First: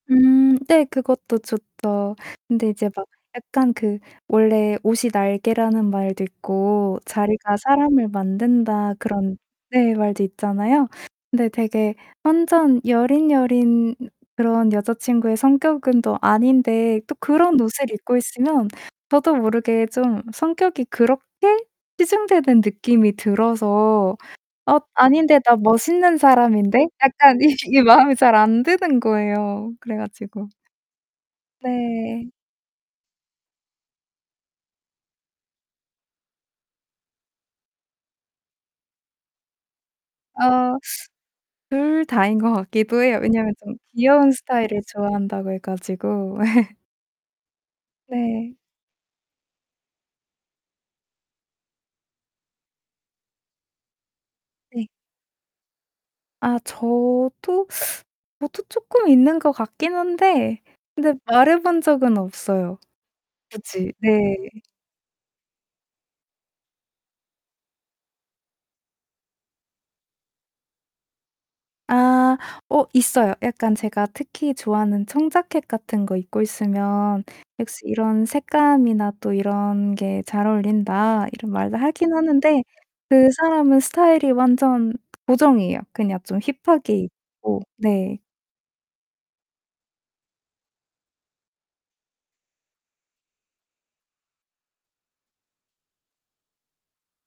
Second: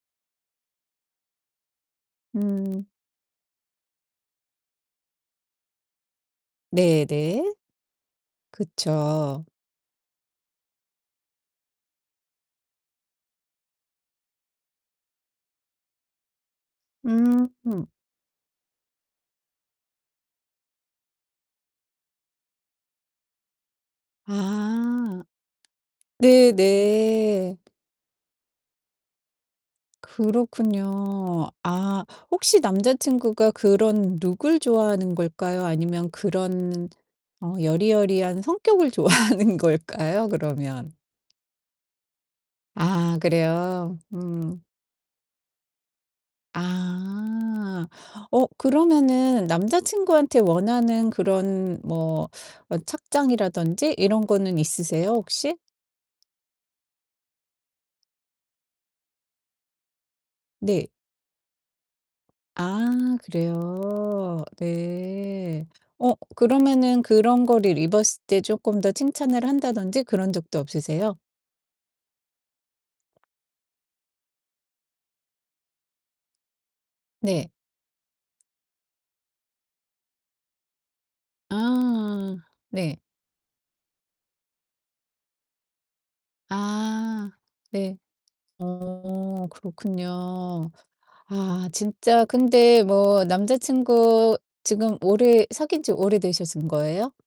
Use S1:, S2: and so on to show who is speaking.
S1: 음 네 그것도 좋죠. 근데
S2: 음.
S1: 이제 막 약간 그 원래 "옷이 날개."라는 말도 있고
S2: 네 네.
S1: "자리가 사람을 만든다." 그런
S2: 그쵸.
S1: 네 말도 있잖아요. 근데 되게 완전 여린, 여린 그런 여자 친구의 성격은 또 아닌데 또
S2: 음.
S1: 그런 옷을 입고 있으면 저도 모르게 좀 성격이 그렇게 치중되는 느낌이 들어서 '엇
S2: 아.
S1: 아닌데? 나 멋있는
S2: 네
S1: 사람인데?' 약간 이
S2: 네.
S1: 이 마음 잘 안 드는 거예요. 그래 가지고
S2: 그렇군요. 아
S1: 네.
S2: 혹시 남자 친구가 그런 룩을 좋아하는 걸까요? 아니면 그런 어 여리여리한 성격을 좋아하는 걸까요?
S1: 어
S2: 그러면.
S1: 2 다인 것 같기도
S2: 아
S1: 해요. 왜냐면 좀
S2: 그래요.
S1: 귀여운
S2: 음.
S1: 스타일을 좋아한다고 해 가지고.
S2: 아. 어
S1: 네.
S2: 그러면은 남자 친구한테 원하는 그런 뭐 착장이라든지 이런 거는
S1: 네.
S2: 있으세요? 혹시?
S1: 아 저도 뭐 또 쪼끔 있는 것 같긴 한데
S2: 네.
S1: 근데 말해 본 적은 없어요
S2: 아
S1: 굳이. 네.
S2: 그래요? 네. 어 그러면은 그런 거를 입었을 때 쪼끔 더 칭찬을 한다든지 그런 적도 없으세요?
S1: 아 어 있어요. 약간 제가 특히 좋아하는 청자켓 같은 거 입고 있으면
S2: 네.
S1: '역시 이런 색감이나 또 이런 게 잘 어울린다.' 이런 말도 하긴
S2: 아
S1: 하는데
S2: 네.
S1: 그 사람은 스타일이 완전 고정이에요. 그냥 좀 힙하게
S2: 아
S1: 입고
S2: 네.
S1: 네.
S2: 어 그렇군요. 아 진짜 근데 뭐 남자 친구 지금 오래 사귄지 오래되신 거예요?